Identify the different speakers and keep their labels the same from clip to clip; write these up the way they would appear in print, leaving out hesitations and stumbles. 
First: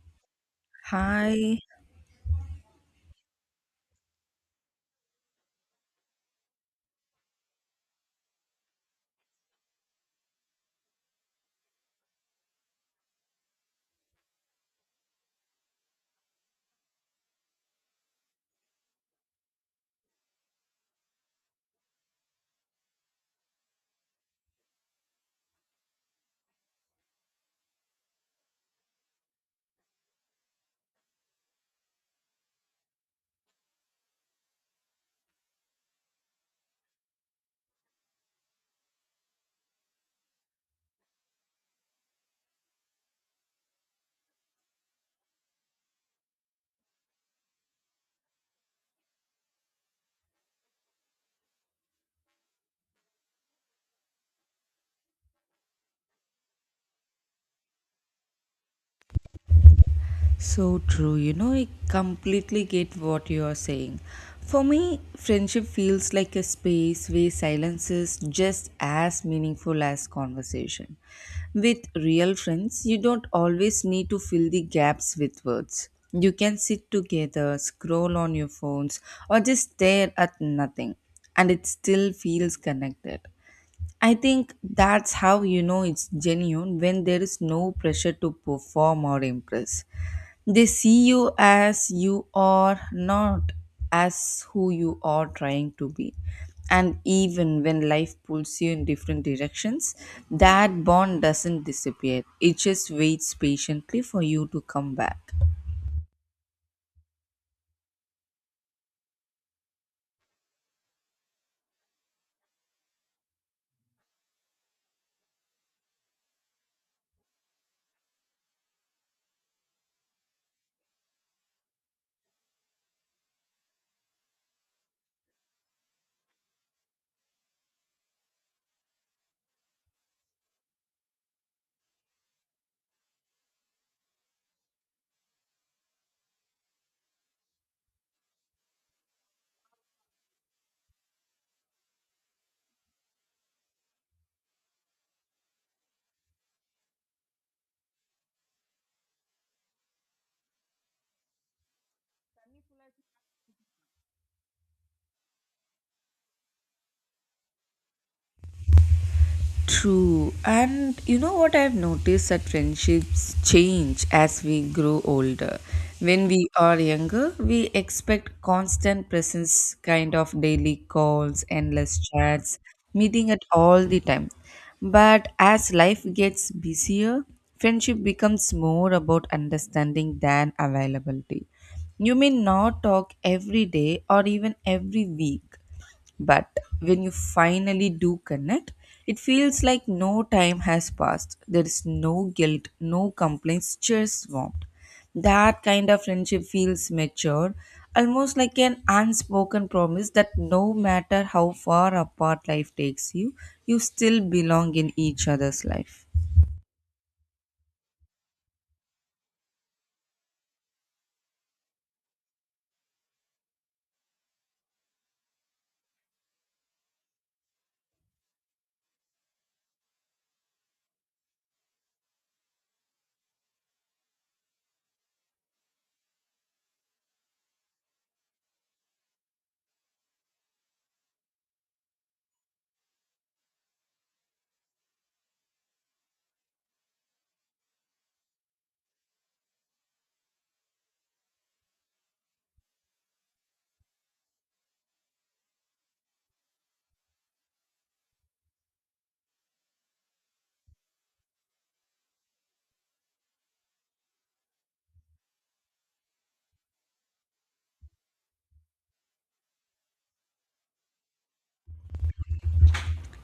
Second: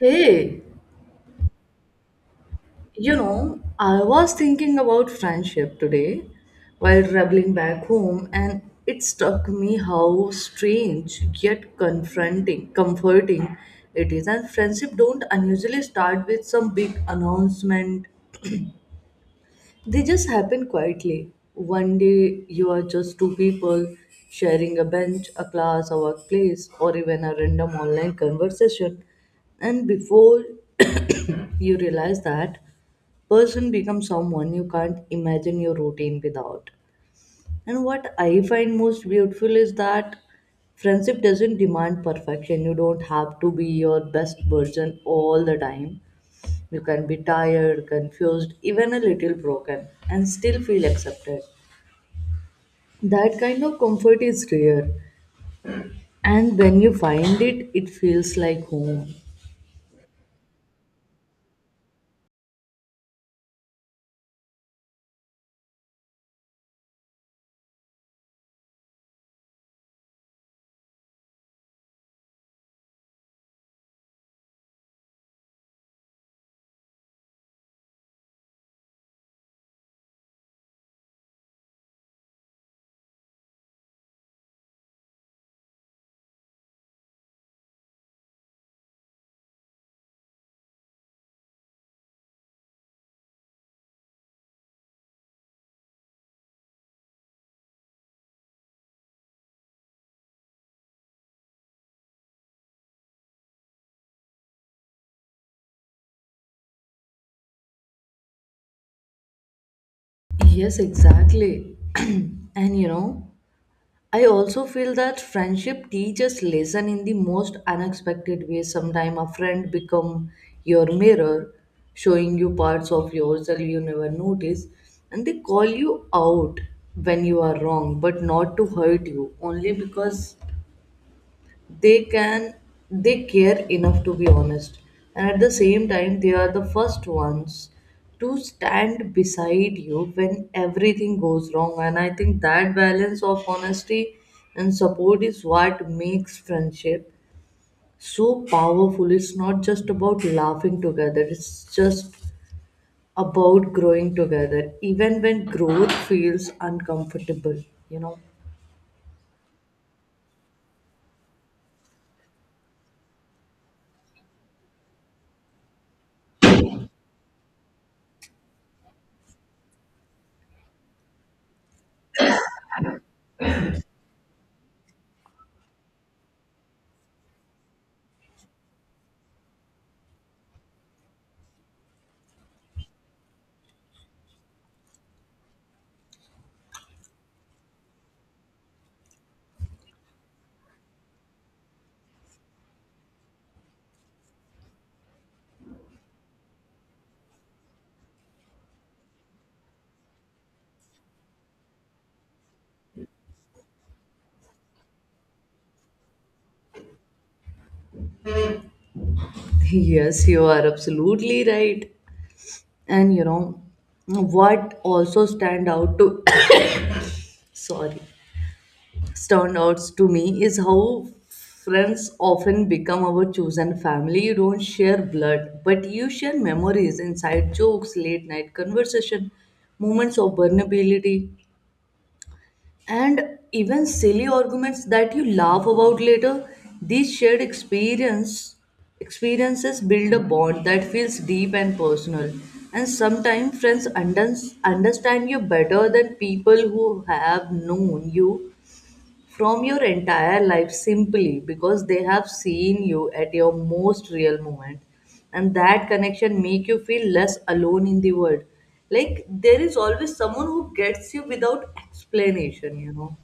Speaker 1: Hey,
Speaker 2: Hi,
Speaker 1: I was thinking about friendship today while traveling back home, and it struck me how strange yet comforting it is. And friendship don't unusually start with some big announcement. They just happen quietly. One day you are just two people sharing a bench, a class, a workplace, or even a random online conversation. And before you realize that, person becomes someone you can't imagine your routine without. And what I find most beautiful is that friendship doesn't demand perfection. You don't have to be your best version all the time. You can be tired, confused, even a little broken, and still feel accepted. That kind of comfort is rare, and when you find it, it feels like home.
Speaker 2: so true. You know, I completely get what you are saying. For me, friendship feels like a space where silence is just as meaningful as conversation. With real friends, you don't always need to fill the gaps with words. You can sit together, scroll on your phones, or just stare at nothing, and it still feels connected. I think that's how you know it's genuine when there is no pressure to perform or impress. They see you as you are, not as who you are trying to be. And even when life pulls you in different directions, that bond doesn't disappear. It just waits patiently for you to come back.
Speaker 1: Yes, exactly. And I also feel that friendship teaches lesson in the most unexpected way. Sometimes a friend become your mirror, showing you parts of yourself you never notice, and they call you out when you are wrong, but not to hurt you, only because they can they care enough to be honest, and at the same time they are the first ones to stand beside you when everything goes wrong. And I think that balance of honesty and support is what makes friendship so powerful. It's not just about laughing together, it's just about growing together, even when growth feels uncomfortable, you know.
Speaker 2: True. And you know what I've noticed that friendships change as we grow older. When we are younger, we expect constant presence, kind of daily calls, endless chats, meeting at all the time. But as life gets busier, friendship becomes more about understanding than availability. You may not talk every day or even every week, but when you finally do connect, it feels like no time has passed. There is no guilt, no complaints, just warmth. That kind of friendship feels mature, almost like an unspoken promise that no matter how far apart life takes you, you still belong in each other's life.
Speaker 1: Yes, you are absolutely right. And you know what, also stand out to sorry stand out to me is how friends often become our chosen family. You don't share blood, but you share memories, inside jokes, late night conversation, moments of vulnerability, and even silly arguments that you laugh about later. These shared experiences build a bond that feels deep and personal. And sometimes friends understand you better than people who have known you from your entire life, simply because they have seen you at your most real moment, and that connection make you feel less alone in the world, like there is always someone who gets you without explanation, you know.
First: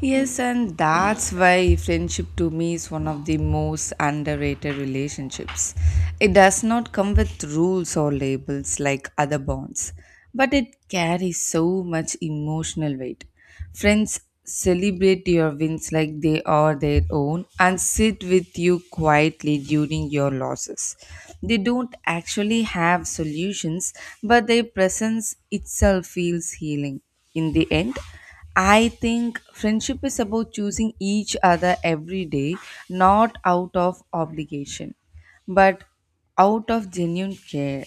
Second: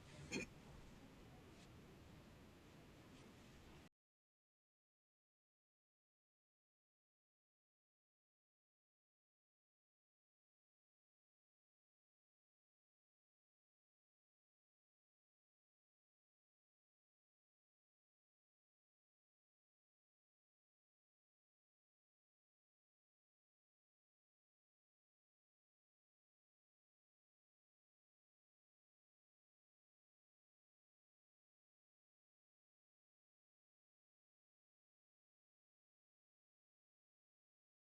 Speaker 2: Yes, and that's why friendship to me is one of the most underrated relationships. It does not come with rules or labels like other bonds, but it carries so much emotional weight. Friends celebrate your wins like they are their own and sit with you quietly during your losses. They don't actually have solutions, but their presence itself feels healing. In the end, I think friendship is about choosing each other every day, not out of obligation, but out of genuine care.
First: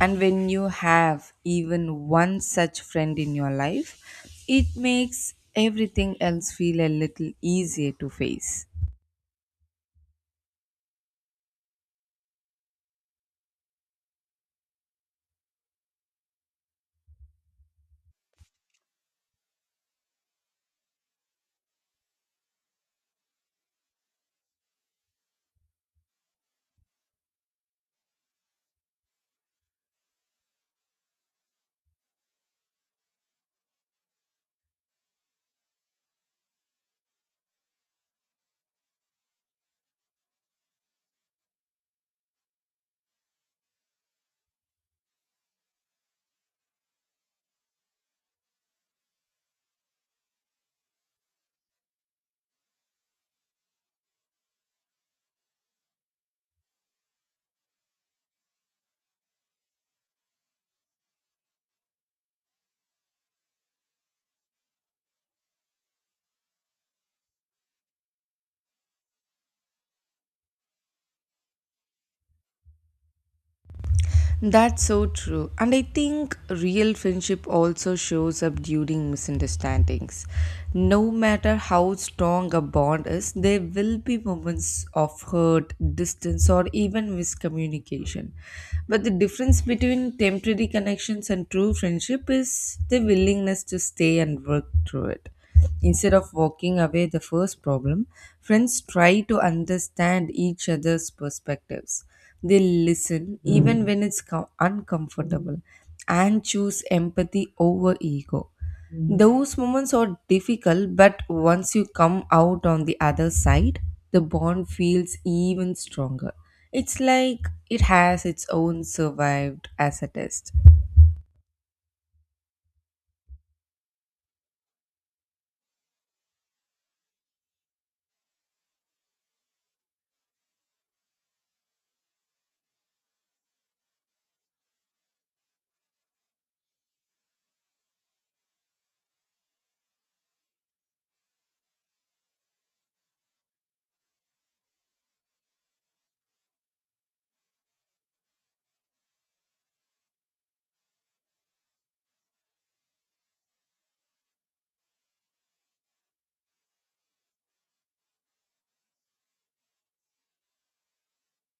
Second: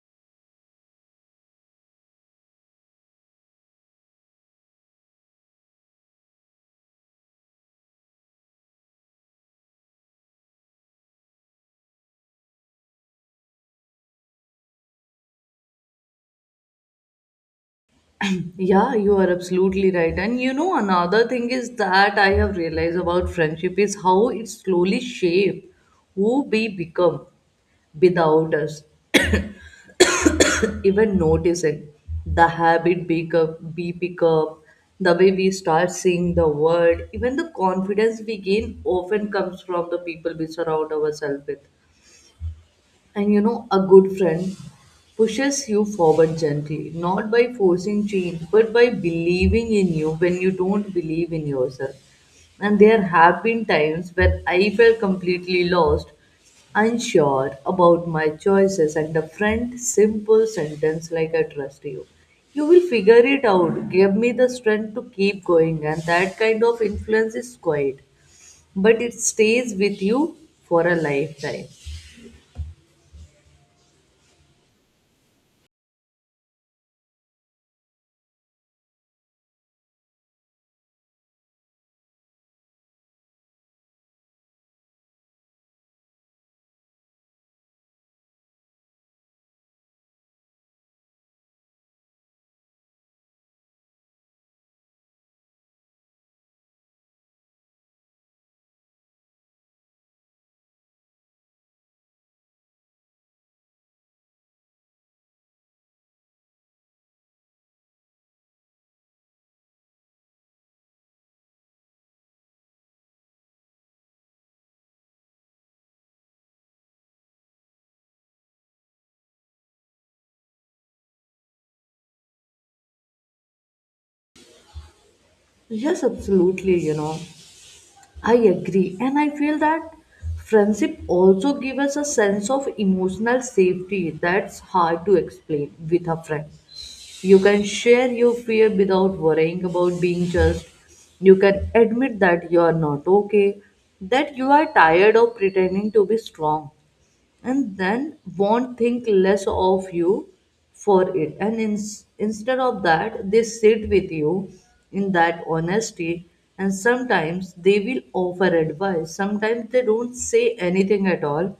Speaker 2: And when you have even one such friend in your life, it makes everything else feel a little easier to face.
Speaker 1: Yeah, you are absolutely right. And you know, another thing is that I have realized about friendship is how it slowly shape who we become without us even noticing. The habit pick up, we pick up, the way we start seeing the world, even the confidence we gain often comes from the people we surround ourselves with. And you know, a good friend pushes you forward gently, not by forcing change, but by believing in you when you don't believe in yourself. And there have been times when I felt completely lost, unsure about my choices, and a friend simple sentence like I trust you. You will figure it out. Give me the strength to keep going, and that kind of influence is quiet, but it stays with you for a lifetime.
Speaker 2: That's so true. And I think real friendship also shows up during misunderstandings. No matter how strong a bond is, there will be moments of hurt, distance, or even miscommunication. But the difference between temporary connections and true friendship is the willingness to stay and work through it. Instead of walking away the first problem, friends try to understand each other's perspectives. They listen even when it's uncomfortable and choose empathy over ego. Those moments are difficult, but once you come out on the other side, the bond feels even stronger. It's like it has its own survived as a test.
Speaker 1: Yes, absolutely. You know, I agree. And I feel that friendship also gives us a sense of emotional safety that's hard to explain. With a friend, you can share your fear without worrying about being judged. You can admit that you are not okay, that you are tired of pretending to be strong, and then won't think less of you for it. And instead of that, they sit with you in that honesty, and sometimes they will offer advice, sometimes they don't say anything at all,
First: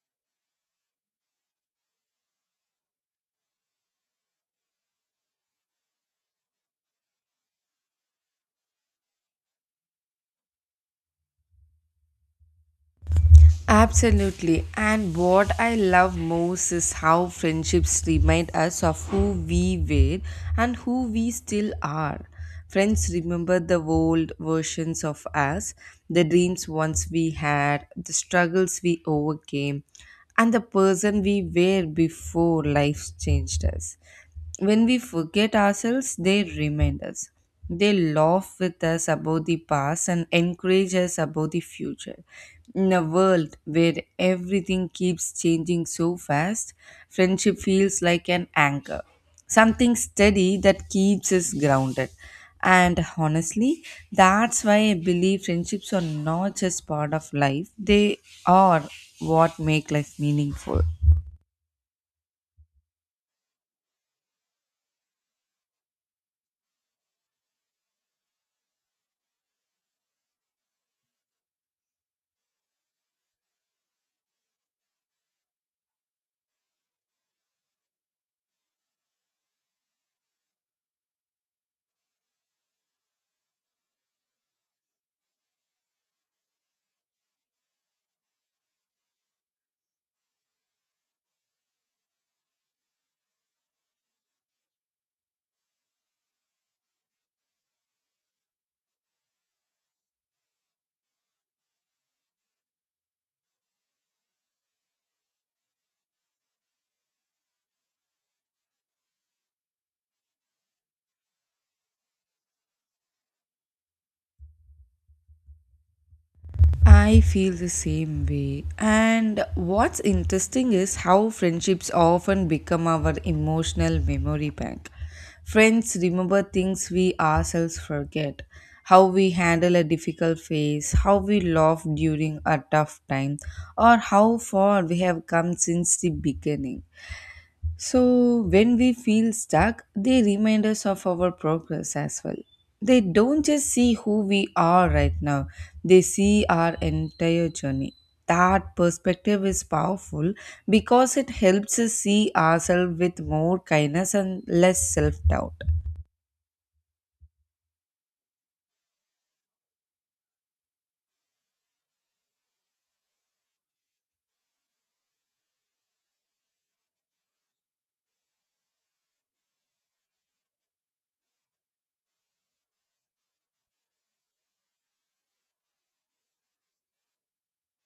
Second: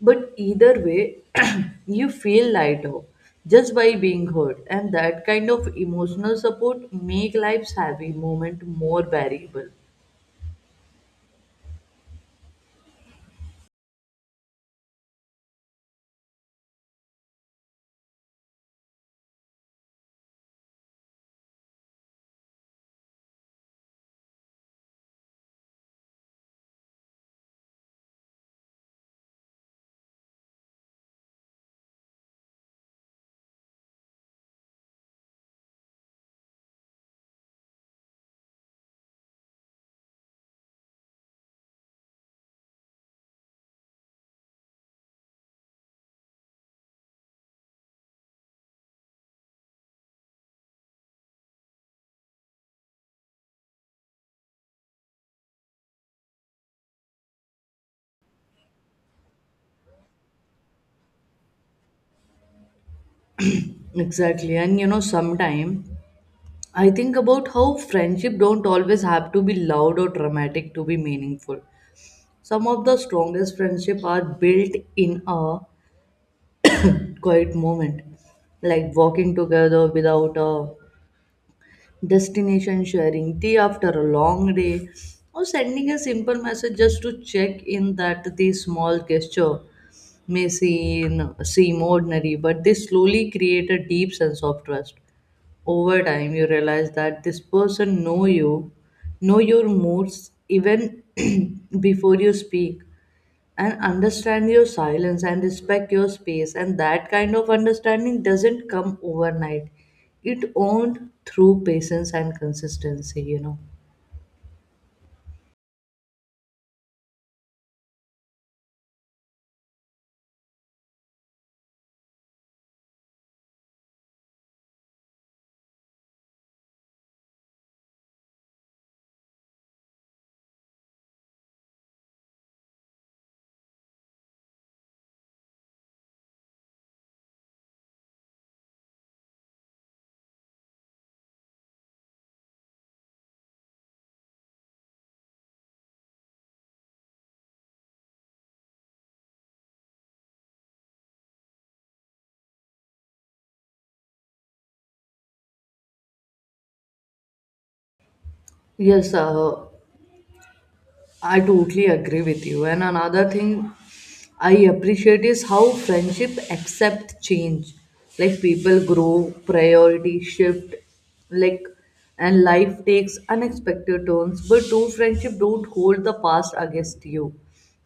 Speaker 1: but either way, you feel lighter just by being heard. And that kind of emotional support make life's heavy moment more bearable.
Speaker 2: Absolutely. And what I love most is how friendships remind us of who we were and who we still are. Friends remember the old versions of us, the dreams once we had, the struggles we overcame, and the person we were before life changed us. When we forget ourselves, they remind us. They laugh with us about the past and encourage us about the future. In a world where everything keeps changing so fast, friendship feels like an anchor, something steady that keeps us grounded. And honestly, that's why I believe friendships are not just part of life, they are what make life meaningful.
Speaker 1: Exactly. And you know, sometime I think about how friendship don't always have to be loud or dramatic to be meaningful. Some of the strongest friendship are built in a quiet moment, like walking together without a destination, sharing tea after a long day, or sending a simple message just to check in. That the small gesture may seem ordinary, but they slowly create a deep sense of trust. Over time you realize that this person know your moods, even before you speak, and understand your silence, and respect your space. And that kind of understanding doesn't come overnight, it owned through patience and consistency, you know.
Speaker 2: I feel the same way. And what's interesting is how friendships often become our emotional memory bank. Friends remember things we ourselves forget, how we handle a difficult phase, how we laugh during a tough time, or how far we have come since the beginning. So, when we feel stuck, they remind us of our progress as well. They don't just see who we are right now, they see our entire journey. That perspective is powerful because it helps us see ourselves with more kindness and less self doubt.
Speaker 1: Yes, I totally agree with you. And another thing I appreciate is how friendship accept change. Like people grow, priority shift, like, and life takes unexpected turns. But true friendship don't hold the past against you.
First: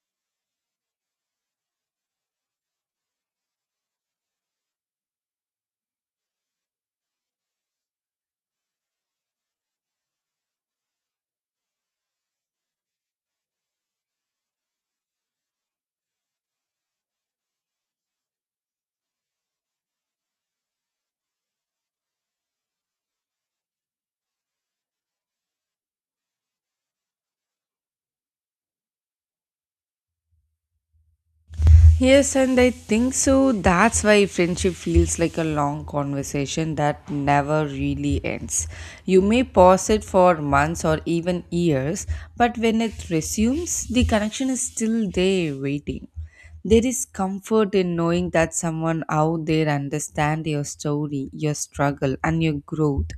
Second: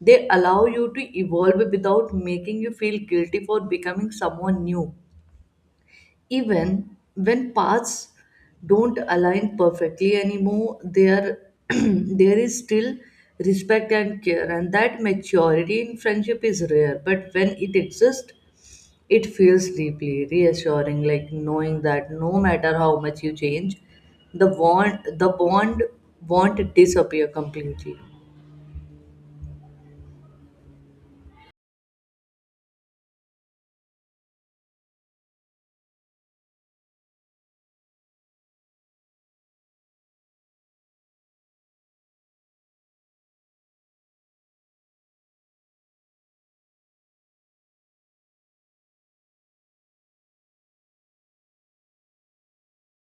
Speaker 1: They allow you to evolve without making you feel guilty for becoming someone new. Even when paths don't align perfectly anymore, there there is still respect and care. And that maturity in friendship is rare, but when it exists it feels deeply reassuring, like knowing that no matter how much you change, the bond won't disappear completely.
Speaker 2: Yes, and I think so. That's why friendship feels like a long conversation that never really ends. You may pause it for months or even years, but when it resumes, the connection is still there waiting. There is comfort in knowing that someone out there understands your story, your struggle, and your growth.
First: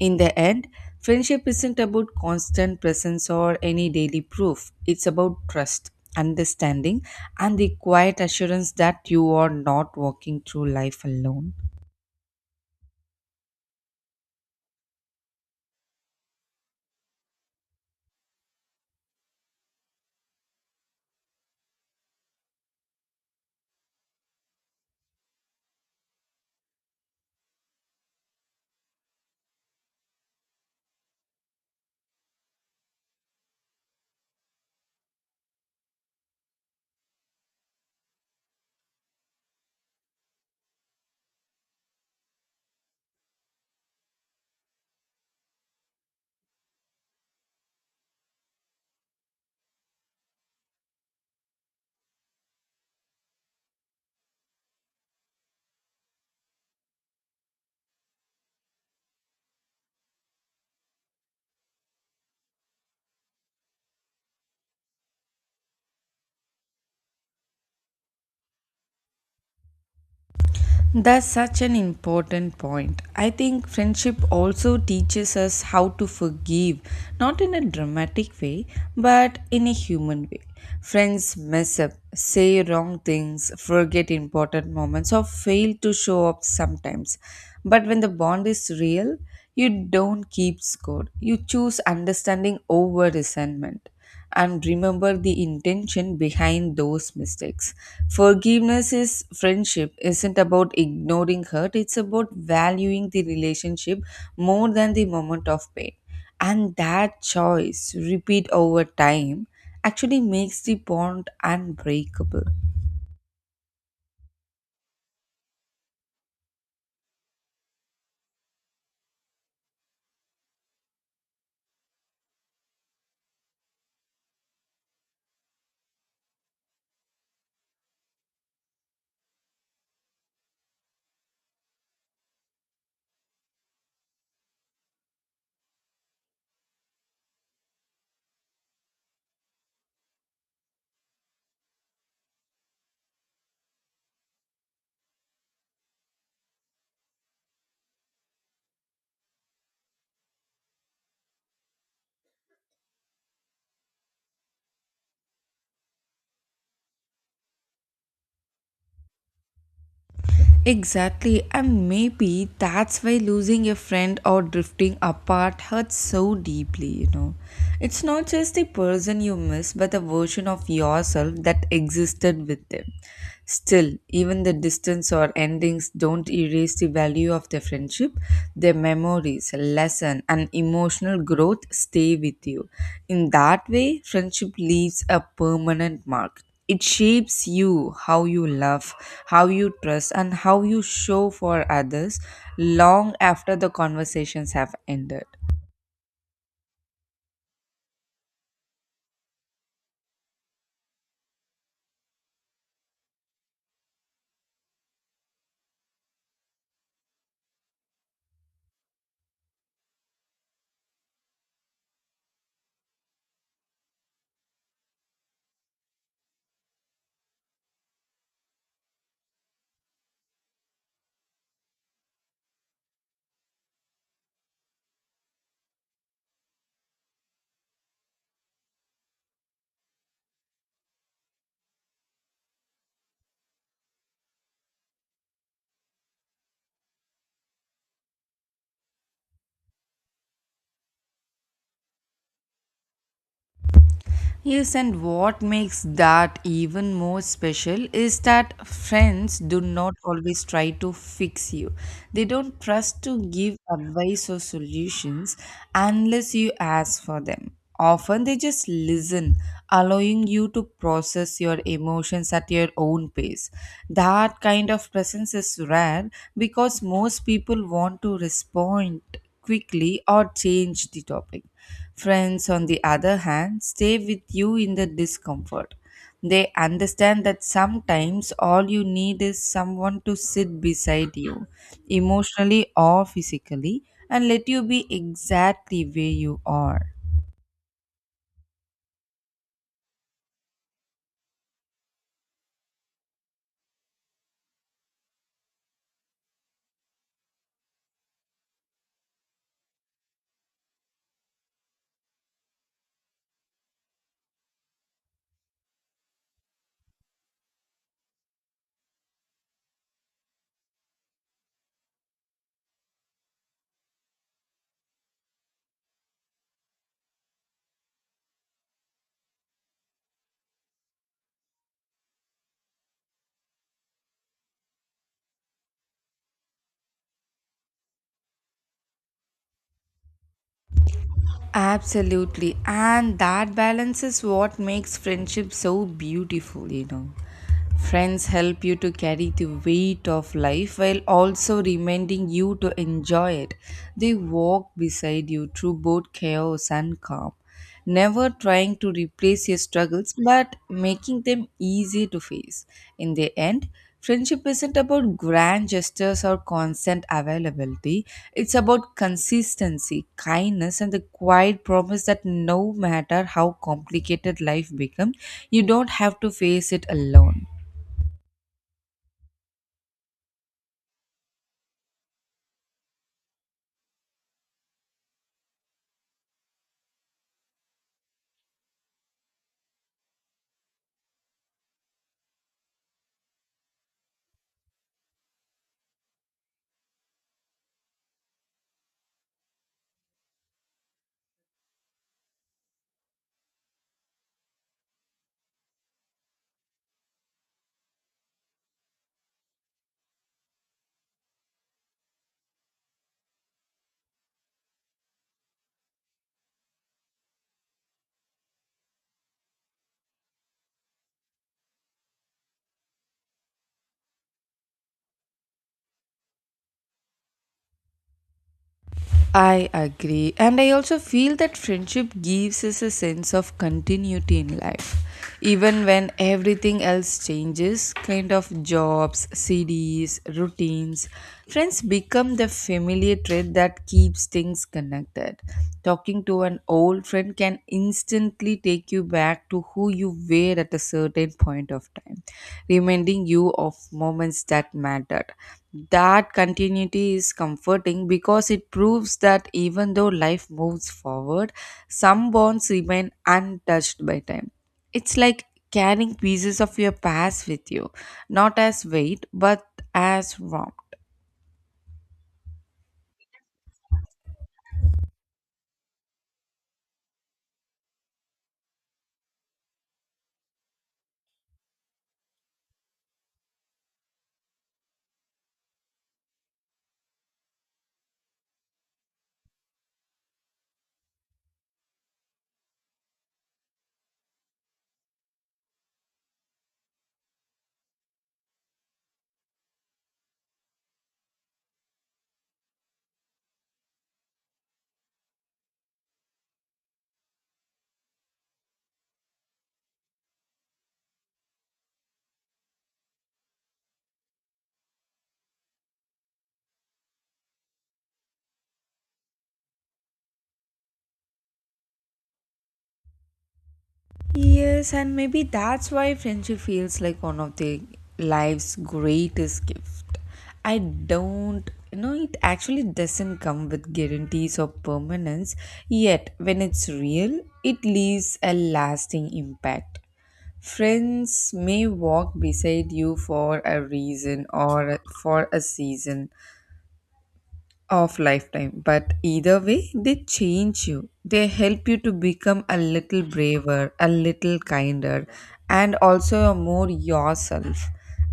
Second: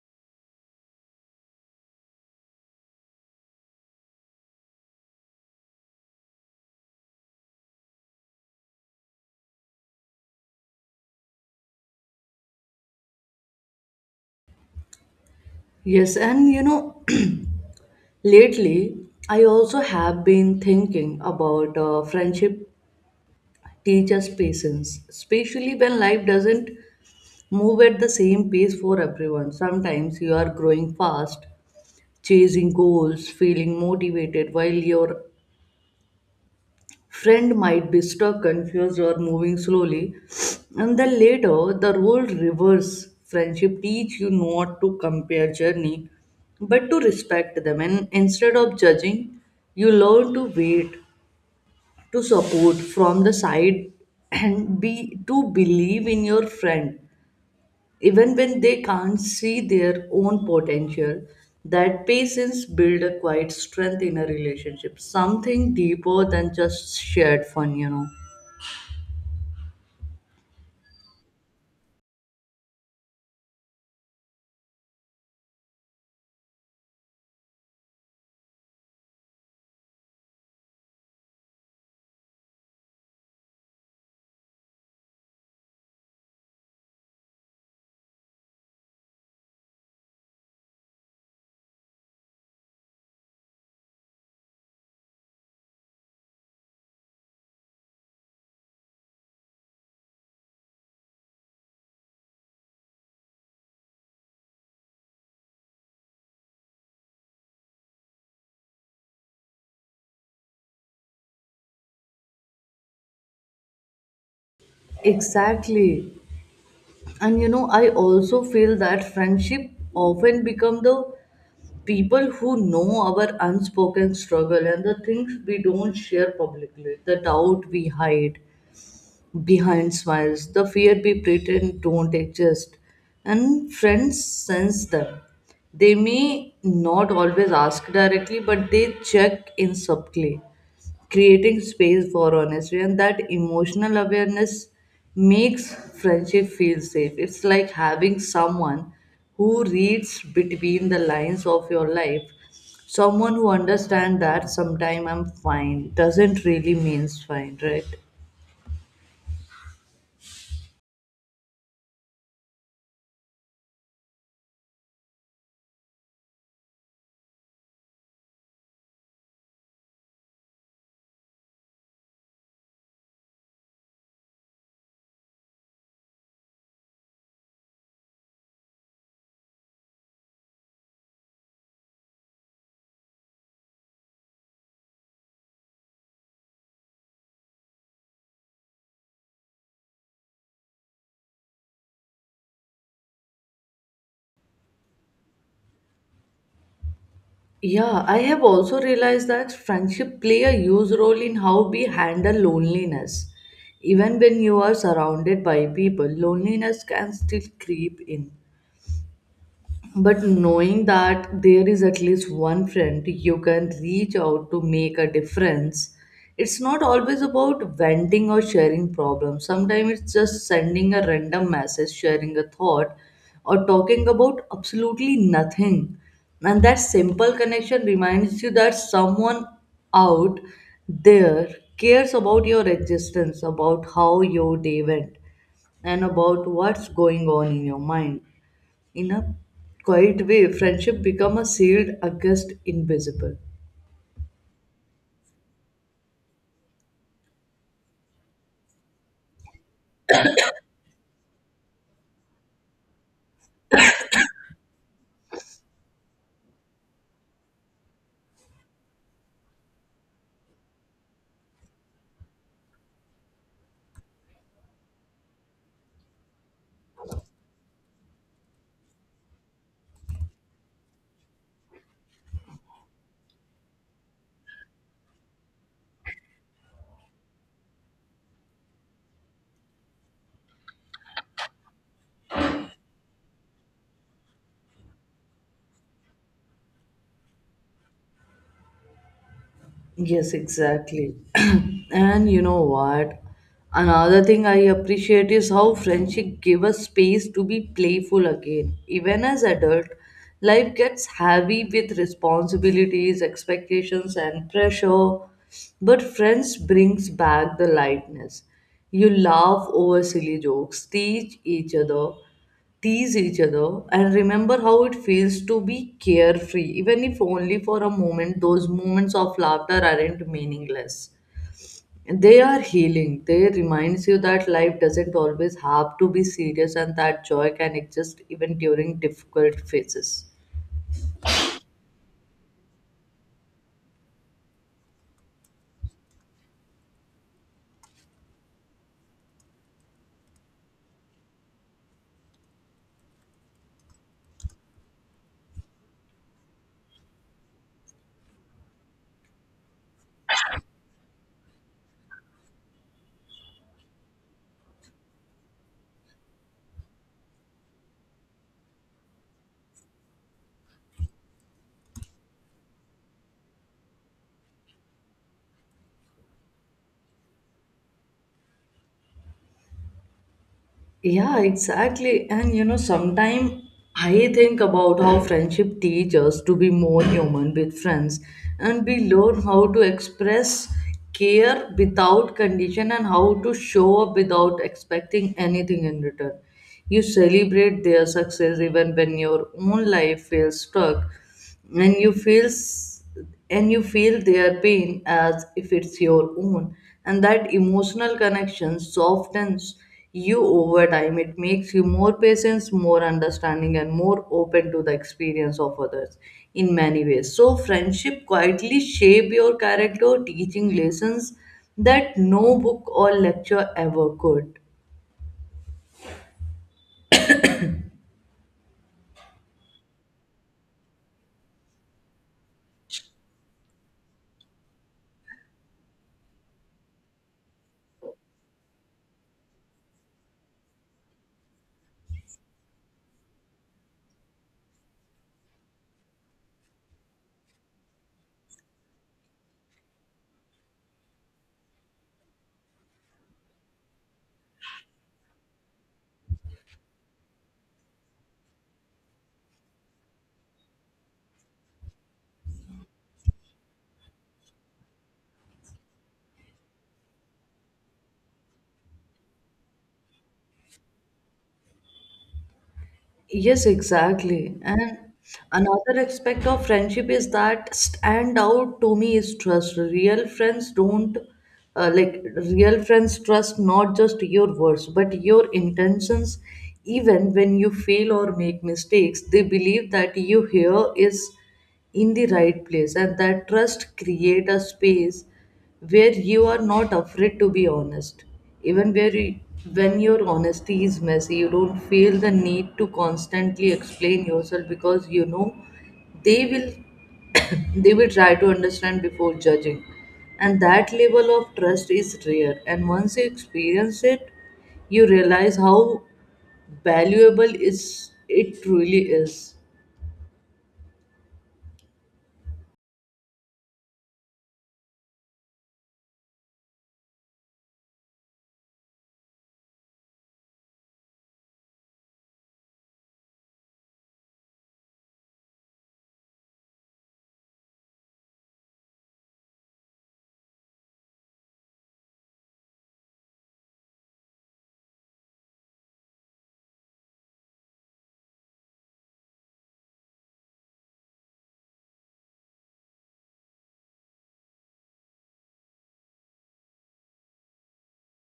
Speaker 2: In the end, friendship isn't about constant presence or any daily proof. It's about trust, understanding, and the quiet assurance that you are not walking through life alone.
Speaker 1: Yes, and you know, lately I also have been thinking about friendship teach us patience, especially when life doesn't move at the same pace for everyone. Sometimes you are growing fast, chasing goals, feeling motivated, while your friend might be stuck, confused, or moving slowly. And then later, the role reverse. Friendship teach you not to compare journey, but to respect them. And instead of judging, you learn to wait, to support from the side, and be to believe in your friend even when they can't see their own potential. That patience build a quiet strength in a relationship, something deeper than just shared fun, you know.
Speaker 2: That's such an important point. I think friendship also teaches us how to forgive, not in a dramatic way, but in a human way. Friends mess up, say wrong things, forget important moments, or fail to show up sometimes. But when the bond is real, you don't keep score. You choose understanding over resentment and remember the intention behind those mistakes. Forgiveness is friendship isn't about ignoring hurt, it's about valuing the relationship more than the moment of pain. And that choice, repeat over time, actually makes the bond unbreakable.
Speaker 1: Exactly. And you know, I also feel that friendship often become the people who know our unspoken struggle and the things we don't share publicly, the doubt we hide behind smiles, the fear we pretend don't exist, and friends sense them. They may not always ask directly, but they check in subtly, creating space for honesty. And that emotional awareness makes friendship feel safe. It's like having someone who reads between the lines of your life. Someone who understands that sometime I'm fine doesn't really means fine, right?
Speaker 2: Exactly, and maybe that's why losing a friend or drifting apart hurts so deeply, you know. It's not just the person you miss, but the version of yourself that existed with them. Still, even the distance or endings don't erase the value of the friendship. Their memories, lesson, and emotional growth stay with you. In that way, friendship leaves a permanent mark. It shapes you how you love, how you trust, and how you show for others long after the conversations have ended.
Speaker 1: Yeah, I have also realized that friendship play a huge role in how we handle loneliness. Even when you are surrounded by people, loneliness can still creep in. But knowing that there is at least one friend you can reach out to make a difference. It's not always about venting or sharing problems. Sometimes it's just sending a random message, sharing a thought, or talking about absolutely nothing. And that simple connection reminds you that someone out there cares about your existence, about how your day went, and about what's going on in your mind. In a quiet way, friendship become a sealed against invisible.
Speaker 2: Yes, and what makes that even more special is that friends do not always try to fix you. They don't trust to give advice or solutions unless you ask for them. Often they just listen, allowing you to process your emotions at your own pace. That kind of presence is rare because most people want to respond quickly or change the topic. Friends, on the other hand, stay with you in the discomfort. They understand that sometimes all you need is someone to sit beside you, emotionally or physically, and let you be exactly where you are.
Speaker 1: Yes, exactly. And you know what? Another thing I appreciate is how friendship give us space to be playful again. Even as adult, life gets heavy with responsibilities, expectations, and pressure. But friends brings back the lightness. You laugh over silly jokes, teach each other, tease each other, and remember how it feels to be carefree, even if only for a moment. Those moments of laughter aren't meaningless. They are healing. They reminds you that life doesn't always have to be serious, and that joy can exist even during difficult phases.
Speaker 2: Absolutely, and that balance is what makes friendship so beautiful, you know. Friends help you to carry the weight of life while also reminding you to enjoy it. They walk beside you through both chaos and calm, never trying to replace your struggles but making them easy to face. In the end, friendship isn't about grand gestures or constant availability, it's about consistency, kindness, and the quiet promise that no matter how complicated life becomes, you don't have to face it alone.
Speaker 1: Yeah, exactly. And sometimes I think about how friendship teaches us to be more human. With friends, and we learn how to express care without condition, and how to show up without expecting anything in return. You celebrate their success even when your own life feels stuck, and you feel and you feel their pain as if it's your own. And that emotional connection softens you over time. It makes you more patient, more understanding, and more open to the experience of others. In many ways, so friendship quietly shape your character, teaching lessons that no book or lecture ever could.
Speaker 2: I agree, and I also feel that friendship gives us a sense of continuity in life. Even when everything else changes, kind of jobs, cities, routines, friends become the familiar thread that keeps things connected. Talking to an old friend can instantly take you back to who you were at a certain point of time, reminding you of moments that mattered. That continuity is comforting because it proves that even though life moves forward, some bonds remain untouched by time. It's like carrying pieces of your past with you, not as weight, but as warmth.
Speaker 1: Yes, exactly. And another aspect of friendship is that stand out to me is trust. Real friends don't like real friends trust not just your words but your intentions. Even when you fail or make mistakes, they believe that you here is in the right place. And that trust create a space where you are not afraid to be honest, even when your honesty is messy. You don't feel the need to constantly explain yourself, because you know they will they will try to understand before judging. And that level of trust is rare, and once you experience it, you realize how valuable is it truly is.
Speaker 2: Yes, and maybe that's why friendship feels like one of the life's greatest gift. I don't you know it actually doesn't come with guarantees or permanence, yet when it's real, it leaves a lasting impact. Friends may walk beside you for a reason or for a season, of lifetime. But either way, they change you. They help you to become a little braver, a little kinder, and also more yourself.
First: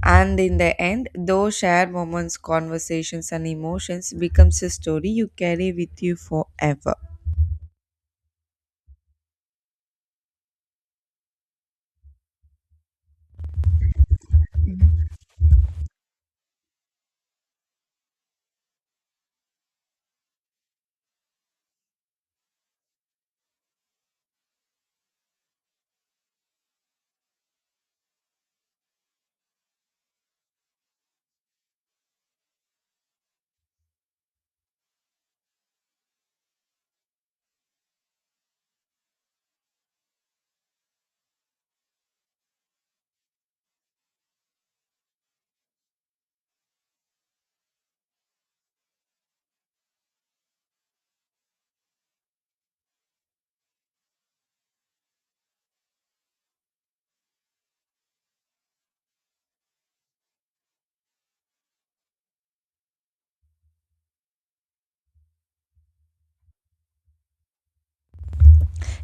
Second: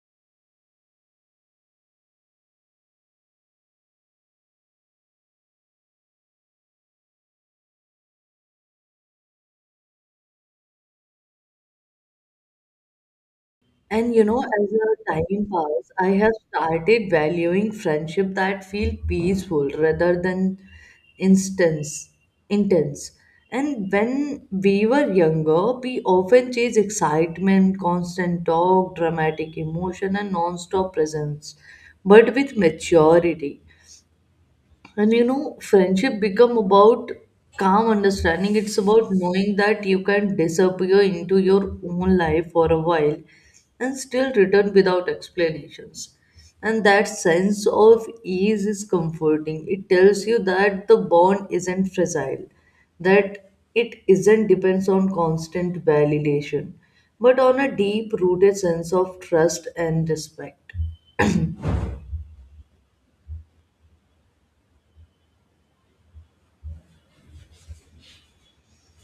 Speaker 2: And in the end, those shared moments, conversations, and emotions becomes a story you carry with you forever.
Speaker 1: And you know, as the time passed, I have started valuing friendship that feel peaceful rather than instance intense. And when we were younger, we often chase excitement, constant talk, dramatic emotion, and non-stop presence. But with maturity, and you know, friendship become about calm understanding. It's about knowing that you can disappear into your own life for a while and still return without explanations. And that sense of ease is comforting. It tells you that the bond isn't fragile, that it isn't depends on constant validation, but on a deep rooted sense of trust and respect.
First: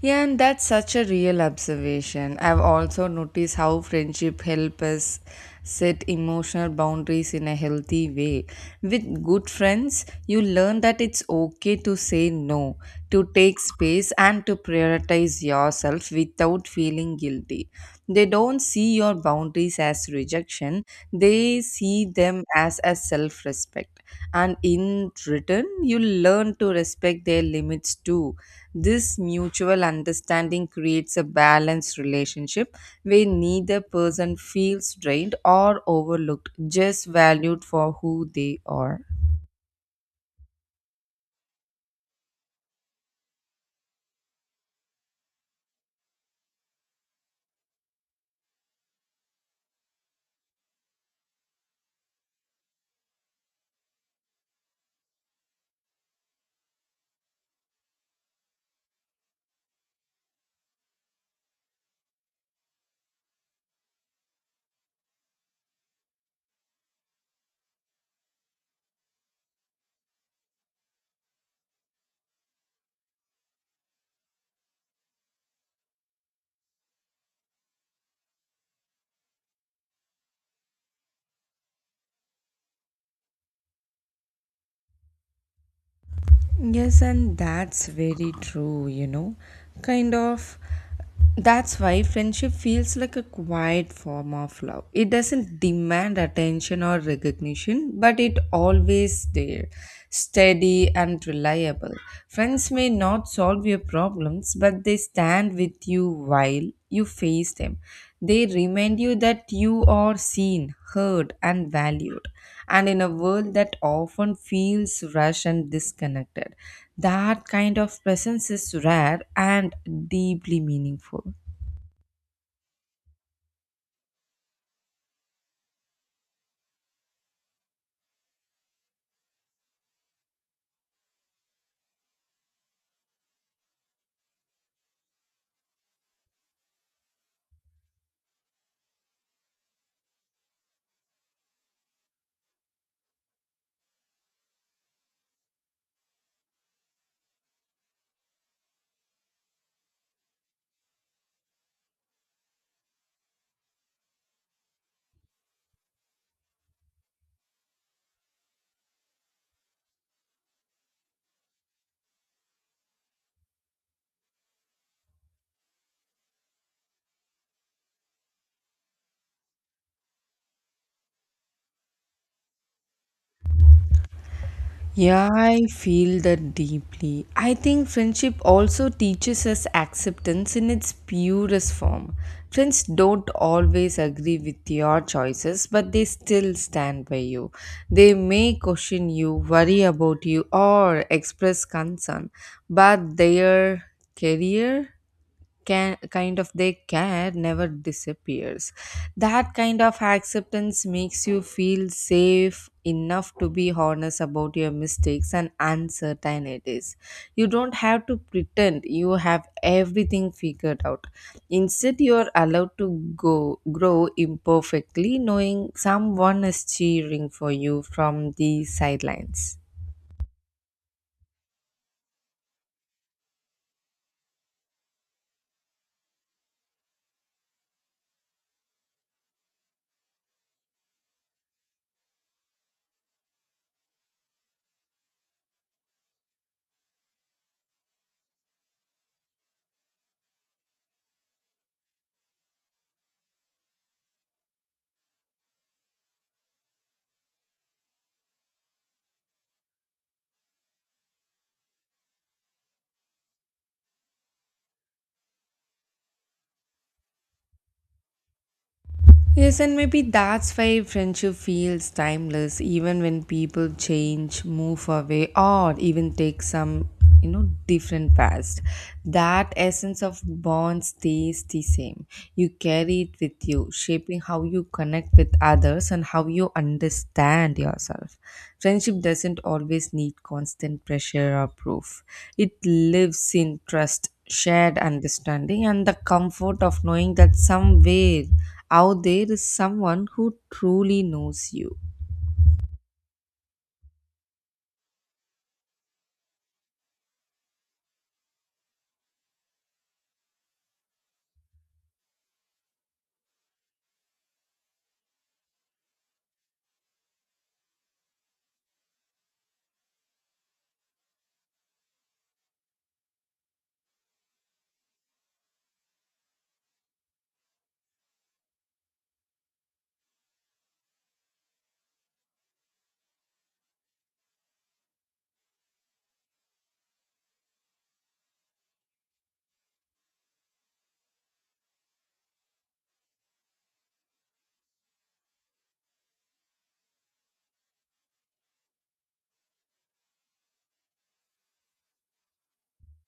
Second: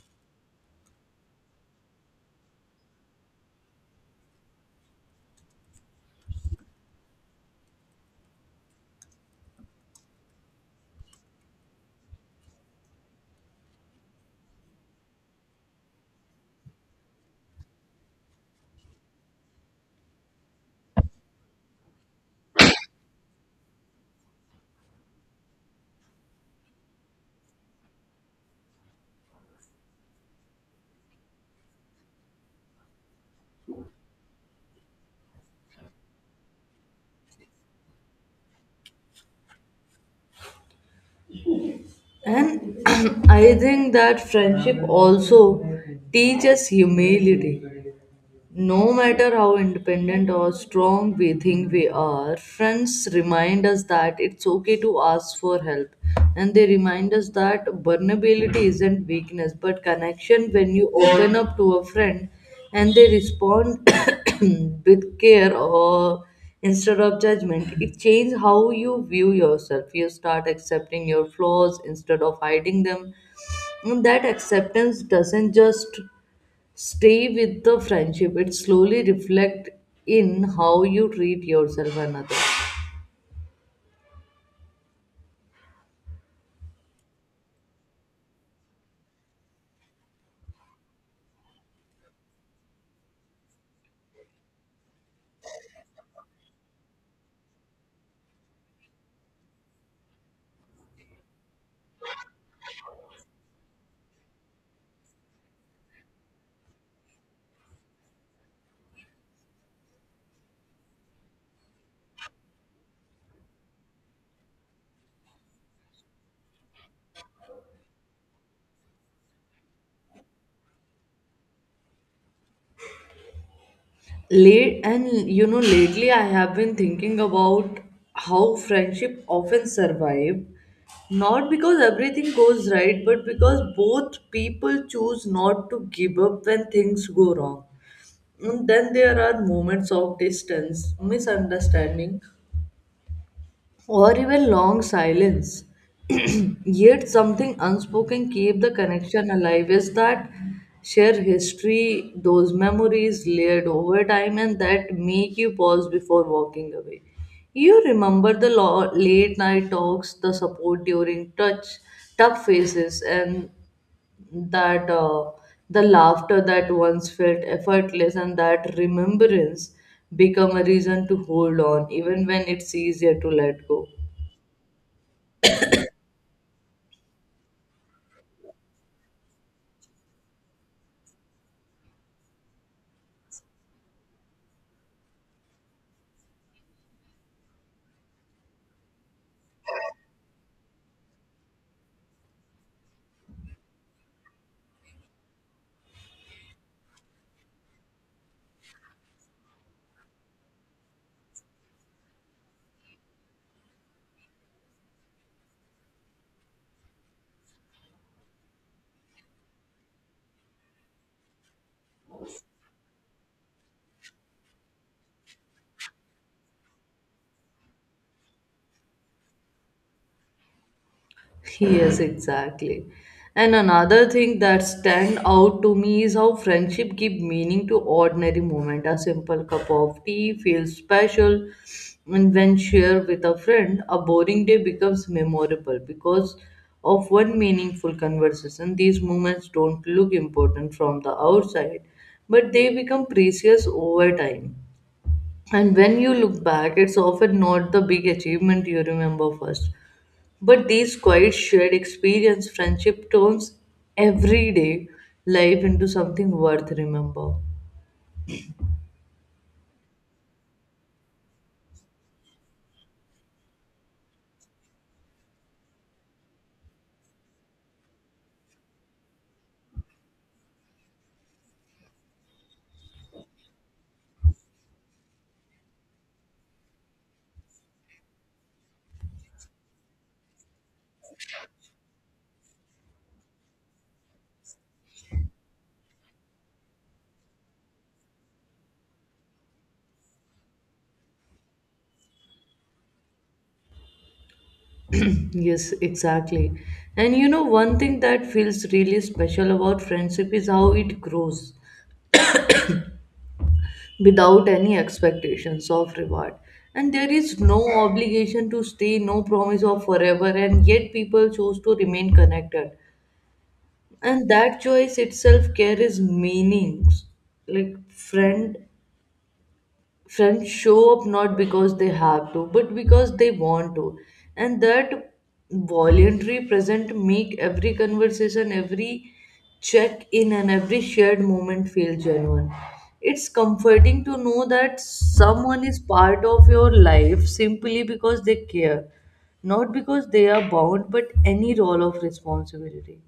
Speaker 2: Yeah, and that's such a real observation. I've also noticed how friendship help us set emotional boundaries in a healthy way. With good friends, you learn that it's okay to say no, to take space, and to prioritize yourself without feeling guilty. They don't see your boundaries as rejection, they see them as a self respect. And in return, you learn to respect their limits too. This mutual understanding creates a balanced relationship where neither person feels drained or overlooked, just valued for who they are.
Speaker 1: And I think that friendship also teaches humility. No matter how independent or strong we think we are, friends remind us that it's okay to ask for help. And they remind us that vulnerability isn't weakness but connection when you open up to a friend and they respond with care or instead of judgment. It changes how you view yourself. You start accepting your flaws instead of hiding them. And that acceptance doesn't just stay with the friendship. It slowly reflect in how you treat yourself and others.
Speaker 2: Yes, and that's very true, you know. Kind of that's why friendship feels like a quiet form of love. It doesn't demand attention or recognition, but it always there, steady and reliable. Friends may not solve your problems, but they stand with you while you face them. They remind you that you are seen, heard, and valued. And in a world that often feels rushed and disconnected, that kind of presence is rare and deeply meaningful.
Speaker 1: Lately I have been thinking about how friendship often survive not because everything goes right, but because both people choose not to give up when things go wrong. And then there are moments of distance, misunderstanding, or even long silence. Yet something unspoken keep the connection alive is that share history, those memories layered over time and that make you pause before walking away. You remember the late night talks, the support during tough phases and that, the laughter that once felt effortless and that remembrance become a reason to hold on even when it's easier to let go.
Speaker 2: Yeah, I feel that deeply. I think friendship also teaches us acceptance in its purest form. Friends don't always agree with your choices, but they still stand by you. They may question you, worry about you, or express concern, but their career care never disappears. That kind of acceptance makes you feel safe enough to be honest about your mistakes and uncertainties. You don't have to pretend you have everything figured out. Instead you are allowed to go grow imperfectly, knowing someone is cheering for you from the sidelines.
Speaker 1: Yes, exactly. And another thing that stand out to me is how friendship give meaning to ordinary moment. A simple cup of tea feels special, and when shared with a friend, a boring day becomes memorable because of one meaningful conversation. These moments don't look important from the outside, but they become precious over time. And when you look back, it's often not the big achievement you remember first, but these quiet shared experience, friendship turns everyday life into something worth remember.
Speaker 2: Yes, and maybe that's why friendship feels timeless, even when people change, move away, or even take some, different paths. That essence of bond stays the same. You carry it with you, shaping how you connect with others and how you understand yourself. Friendship doesn't always need constant pressure or proof, it lives in trust, shared understanding, and the comfort of knowing that somewhere out there is someone who truly knows you.
Speaker 1: Yes, exactly. And you know, one thing that feels really special about friendship is how it grows without any expectations of reward. And there is no obligation to stay, no promise of forever, and yet people choose to remain connected. And that choice itself carries meanings like friends show up not because they have to but because they want to, and that voluntary present make every conversation, every check in, and every shared moment feel genuine. It's comforting to know that someone is part of your life simply because they care, not because they are bound but any role of responsibility.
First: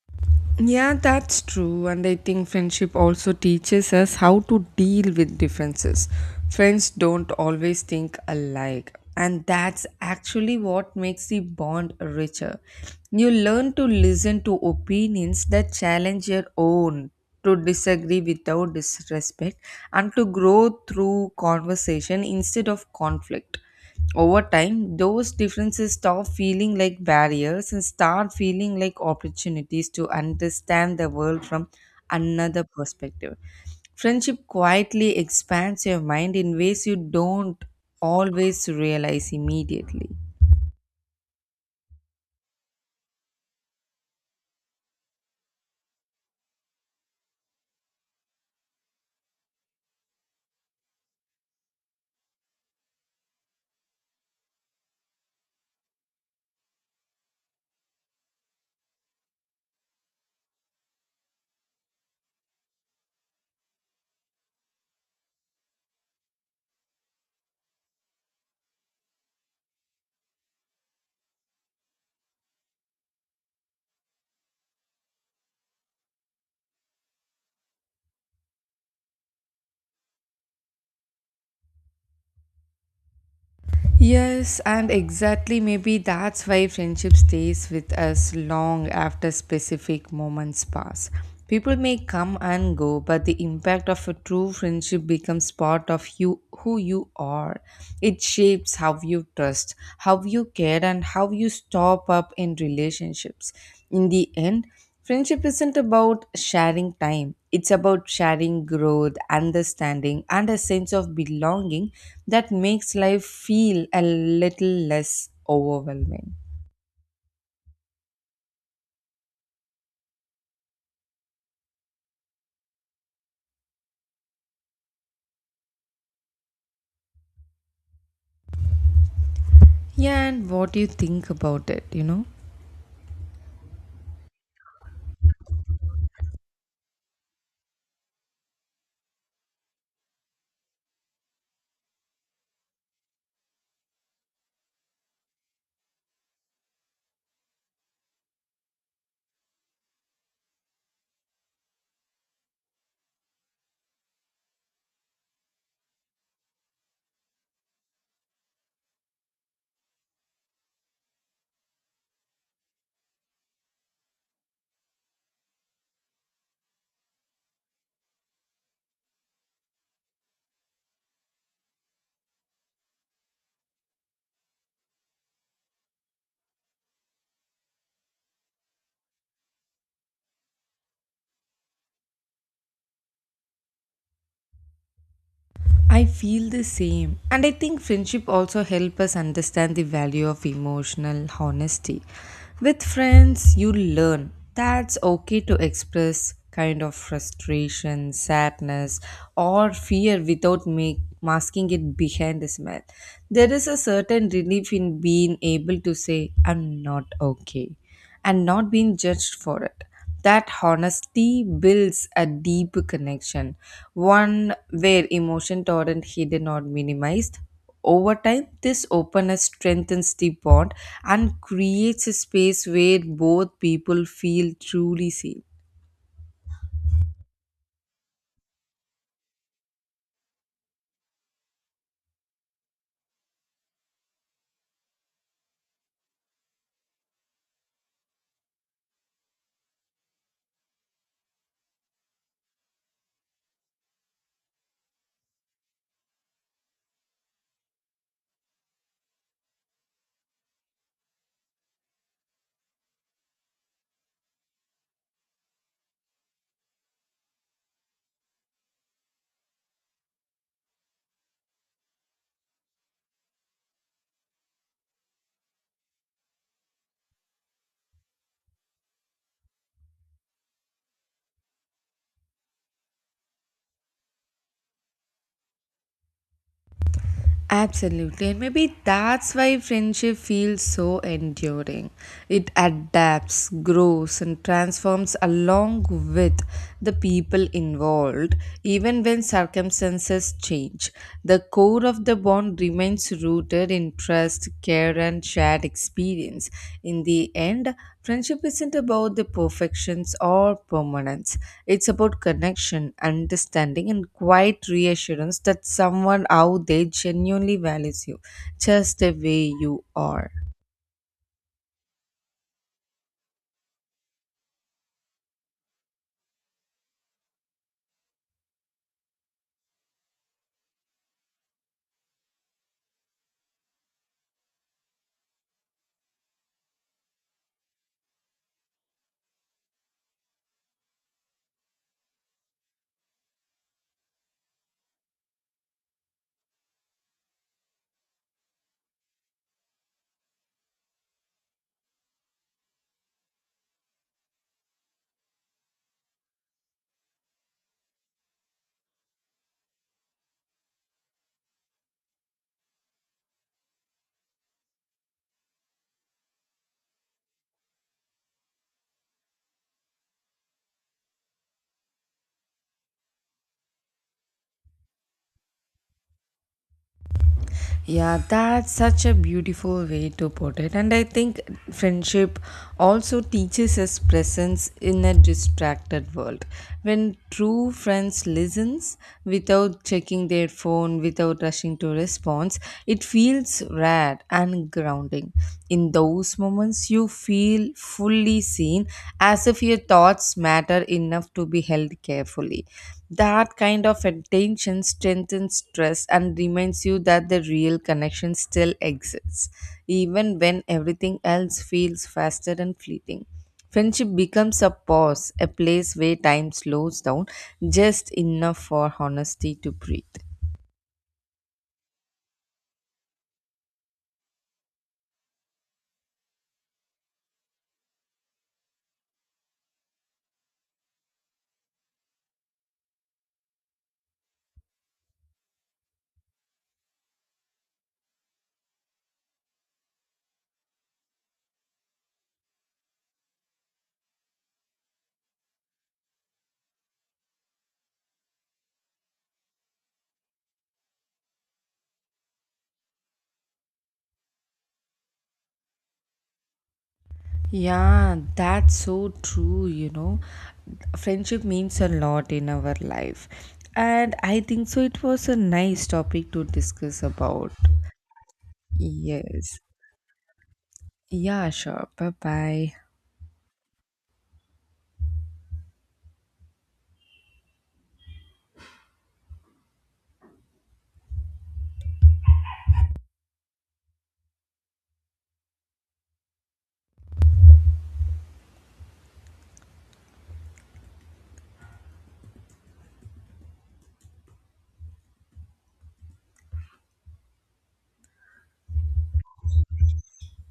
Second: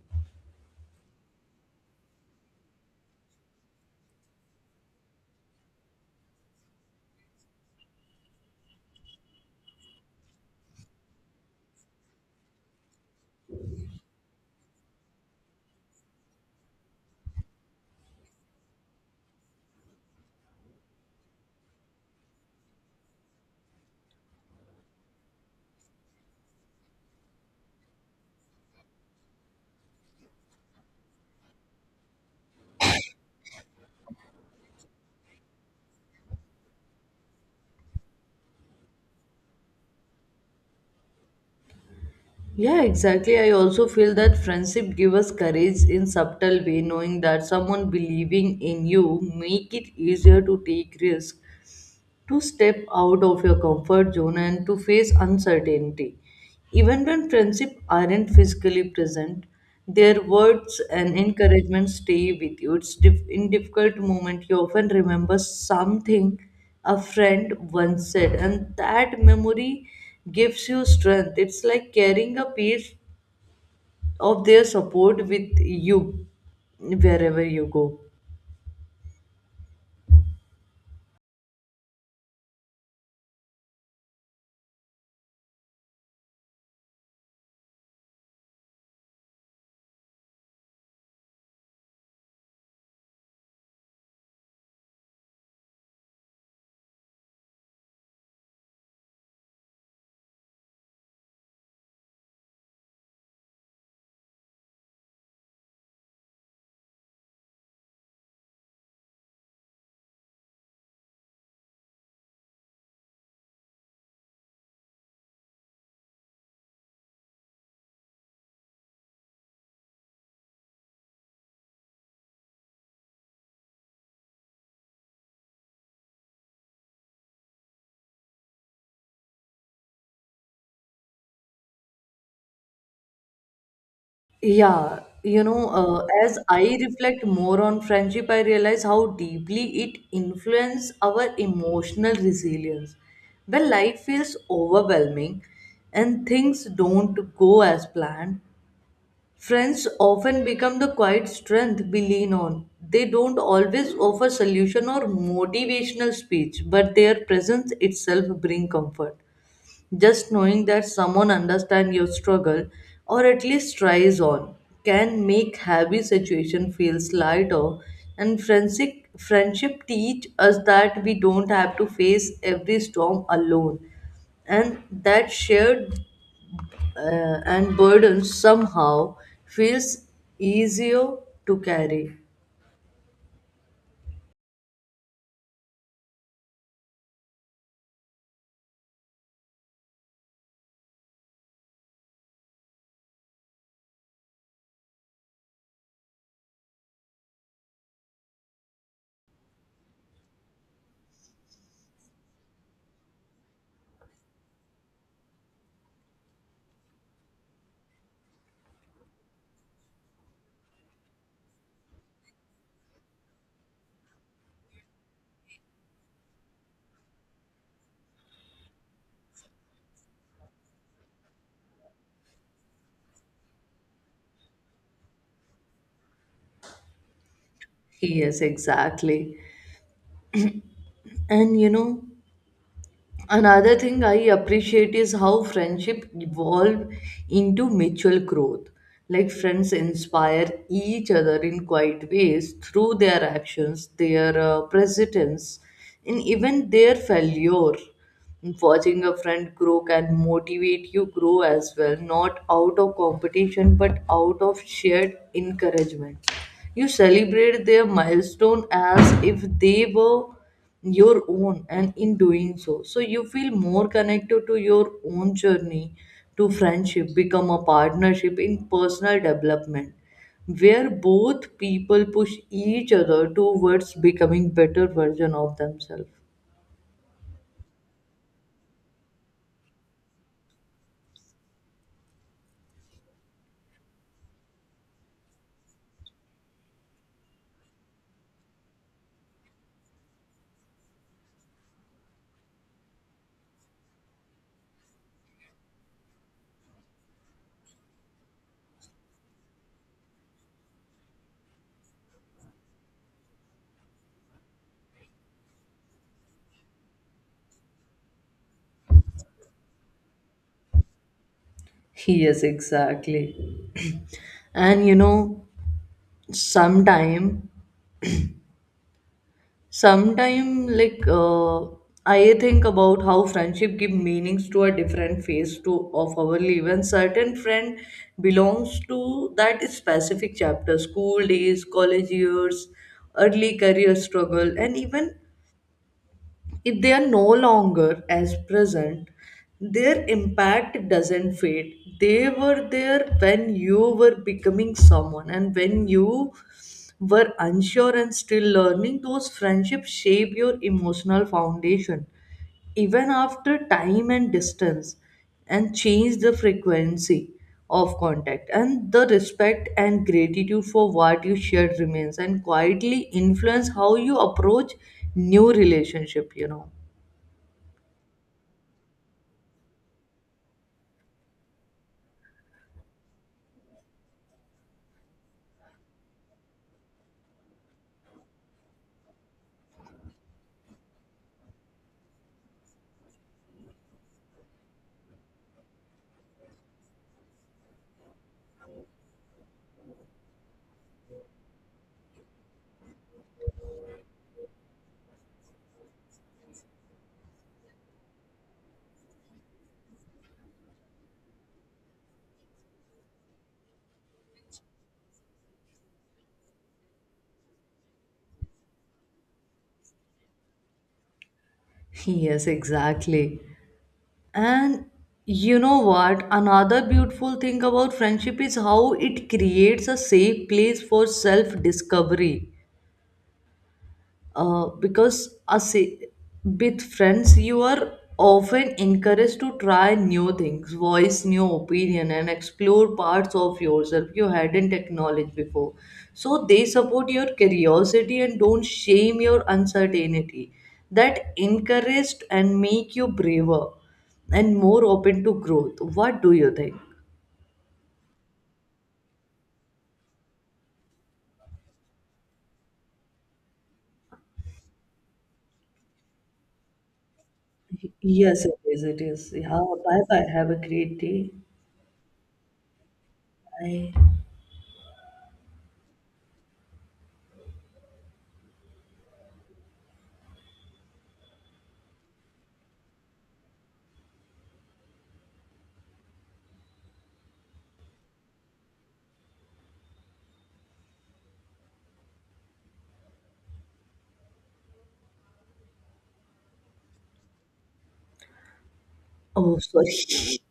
Speaker 2: Yeah, that's true. And I think friendship also teaches us how to deal with differences. Friends don't always think alike, and that's actually what makes the bond richer. You learn to listen to opinions that challenge your own, to disagree without disrespect, and to grow through conversation instead of conflict. Over time, those differences stop feeling like barriers and start feeling like opportunities to understand the world from another perspective. Friendship quietly expands your mind in ways you don't always realize immediately.
Speaker 1: Yeah, exactly. I also feel that friendship give us courage in subtle way, knowing that someone believing in you make it easier to take risk, to step out of your comfort zone and to face uncertainty. Even when friendships aren't physically present, their words and encouragement stay with you. In difficult moment you often remember something a friend once said, and that memory gives you strength. It's like carrying a piece of their support with you wherever you go.
Speaker 2: Yes, and exactly, maybe that's why friendship stays with us long after specific moments pass. People may come and go, but the impact of a true friendship becomes part of you, who you are. It shapes how you trust, how you care, and how you stop up in relationships. In the end, friendship isn't about sharing time. It's about sharing growth, understanding, and a sense of belonging that makes life feel a little less overwhelming. Yeah, and what do you think about it?
Speaker 1: Yeah, you know, as I reflect more on friendship, I realize how deeply it influences our emotional resilience. When life feels overwhelming and things don't go as planned, friends often become the quiet strength we lean on. They don't always offer solution or motivational speech, but their presence itself bring comfort. Just knowing that someone understands your struggle or at least tries on can make heavy situation feels lighter, and friendship teach us that we don't have to face every storm alone, and that shared and burden somehow feels easier to carry.
Speaker 2: I feel the same. And I think friendship also help us understand the value of emotional honesty. With friends, you learn that's okay to express kind of frustration, sadness, or fear without masking it behind a smile. There is a certain relief in being able to say, I'm not okay, and not being judged for it. That honesty builds a deep connection, one where emotions aren't hidden or minimized. Over time, this openness strengthens the bond and creates a space where both people feel truly safe.
Speaker 1: Yes, exactly. And you know, another thing I appreciate is how friendship evolve into mutual growth. Like friends inspire each other in quiet ways through their actions, their presence, and even their failure. Watching a friend grow can motivate you grow as well, not out of competition but out of shared encouragement. You celebrate their milestone as if they were your own, and in doing so, you feel more connected to your own journey, to friendship, become a partnership in personal development, where both people push each other towards becoming better version of themselves.
Speaker 2: Absolutely. And maybe that's why friendship feels so enduring. It adapts, grows, and transforms along with the people involved, even when circumstances change. The core of the bond remains rooted in interest, care, and shared experience. In the end, friendship isn't about the perfections or permanence, it's about connection, understanding, and quiet reassurance that someone out there genuinely values you just the way you are.
Speaker 1: Yes, exactly. And you know, sometime sometimes, I think about how friendship give meanings to a different phase to of our life. And certain friend belongs to that specific chapter: school days, college years, early career struggle, and even if they are no longer as present, their impact doesn't fade. They were there when you were becoming someone, and when you were unsure and still learning, those friendships shape your emotional foundation. Even after time and distance and change the frequency of contact, and the respect and gratitude for what you shared remains and quietly influence how you approach new relationship, you know.
Speaker 2: Yeah, that's such a beautiful way to put it. And I think friendship also teaches us presence in a distracted world. When true friends listens without checking their phone, without rushing to response, it feels rare and grounding. In those moments, you feel fully seen, as if your thoughts matter enough to be held carefully. That kind of attention strengthens trust and reminds you that the real connection still exists, even when everything else feels faster and fleeting. Friendship becomes a pause, a place where time slows down just enough for honesty to breathe.
Speaker 1: Yes, exactly. And you know what? Another beautiful thing about friendship is how it creates a safe place for self discovery, because as a- with friends you are often encouraged to try new things, voice new opinion, and explore parts of yourself you hadn't acknowledged before. So they support your curiosity and don't shame your uncertainty, that encouraged and make you braver and more open to growth. What do you think?
Speaker 2: Yeah, that's so true. Friendship means a lot in our life. And I think so, it was a nice topic to discuss about.
Speaker 1: Yes, it is, it is,
Speaker 2: Yes.
Speaker 1: yeah. Bye bye, have a great day.
Speaker 2: Yeah, sure. Bye bye.
Speaker 1: Bye. Oh, sorry.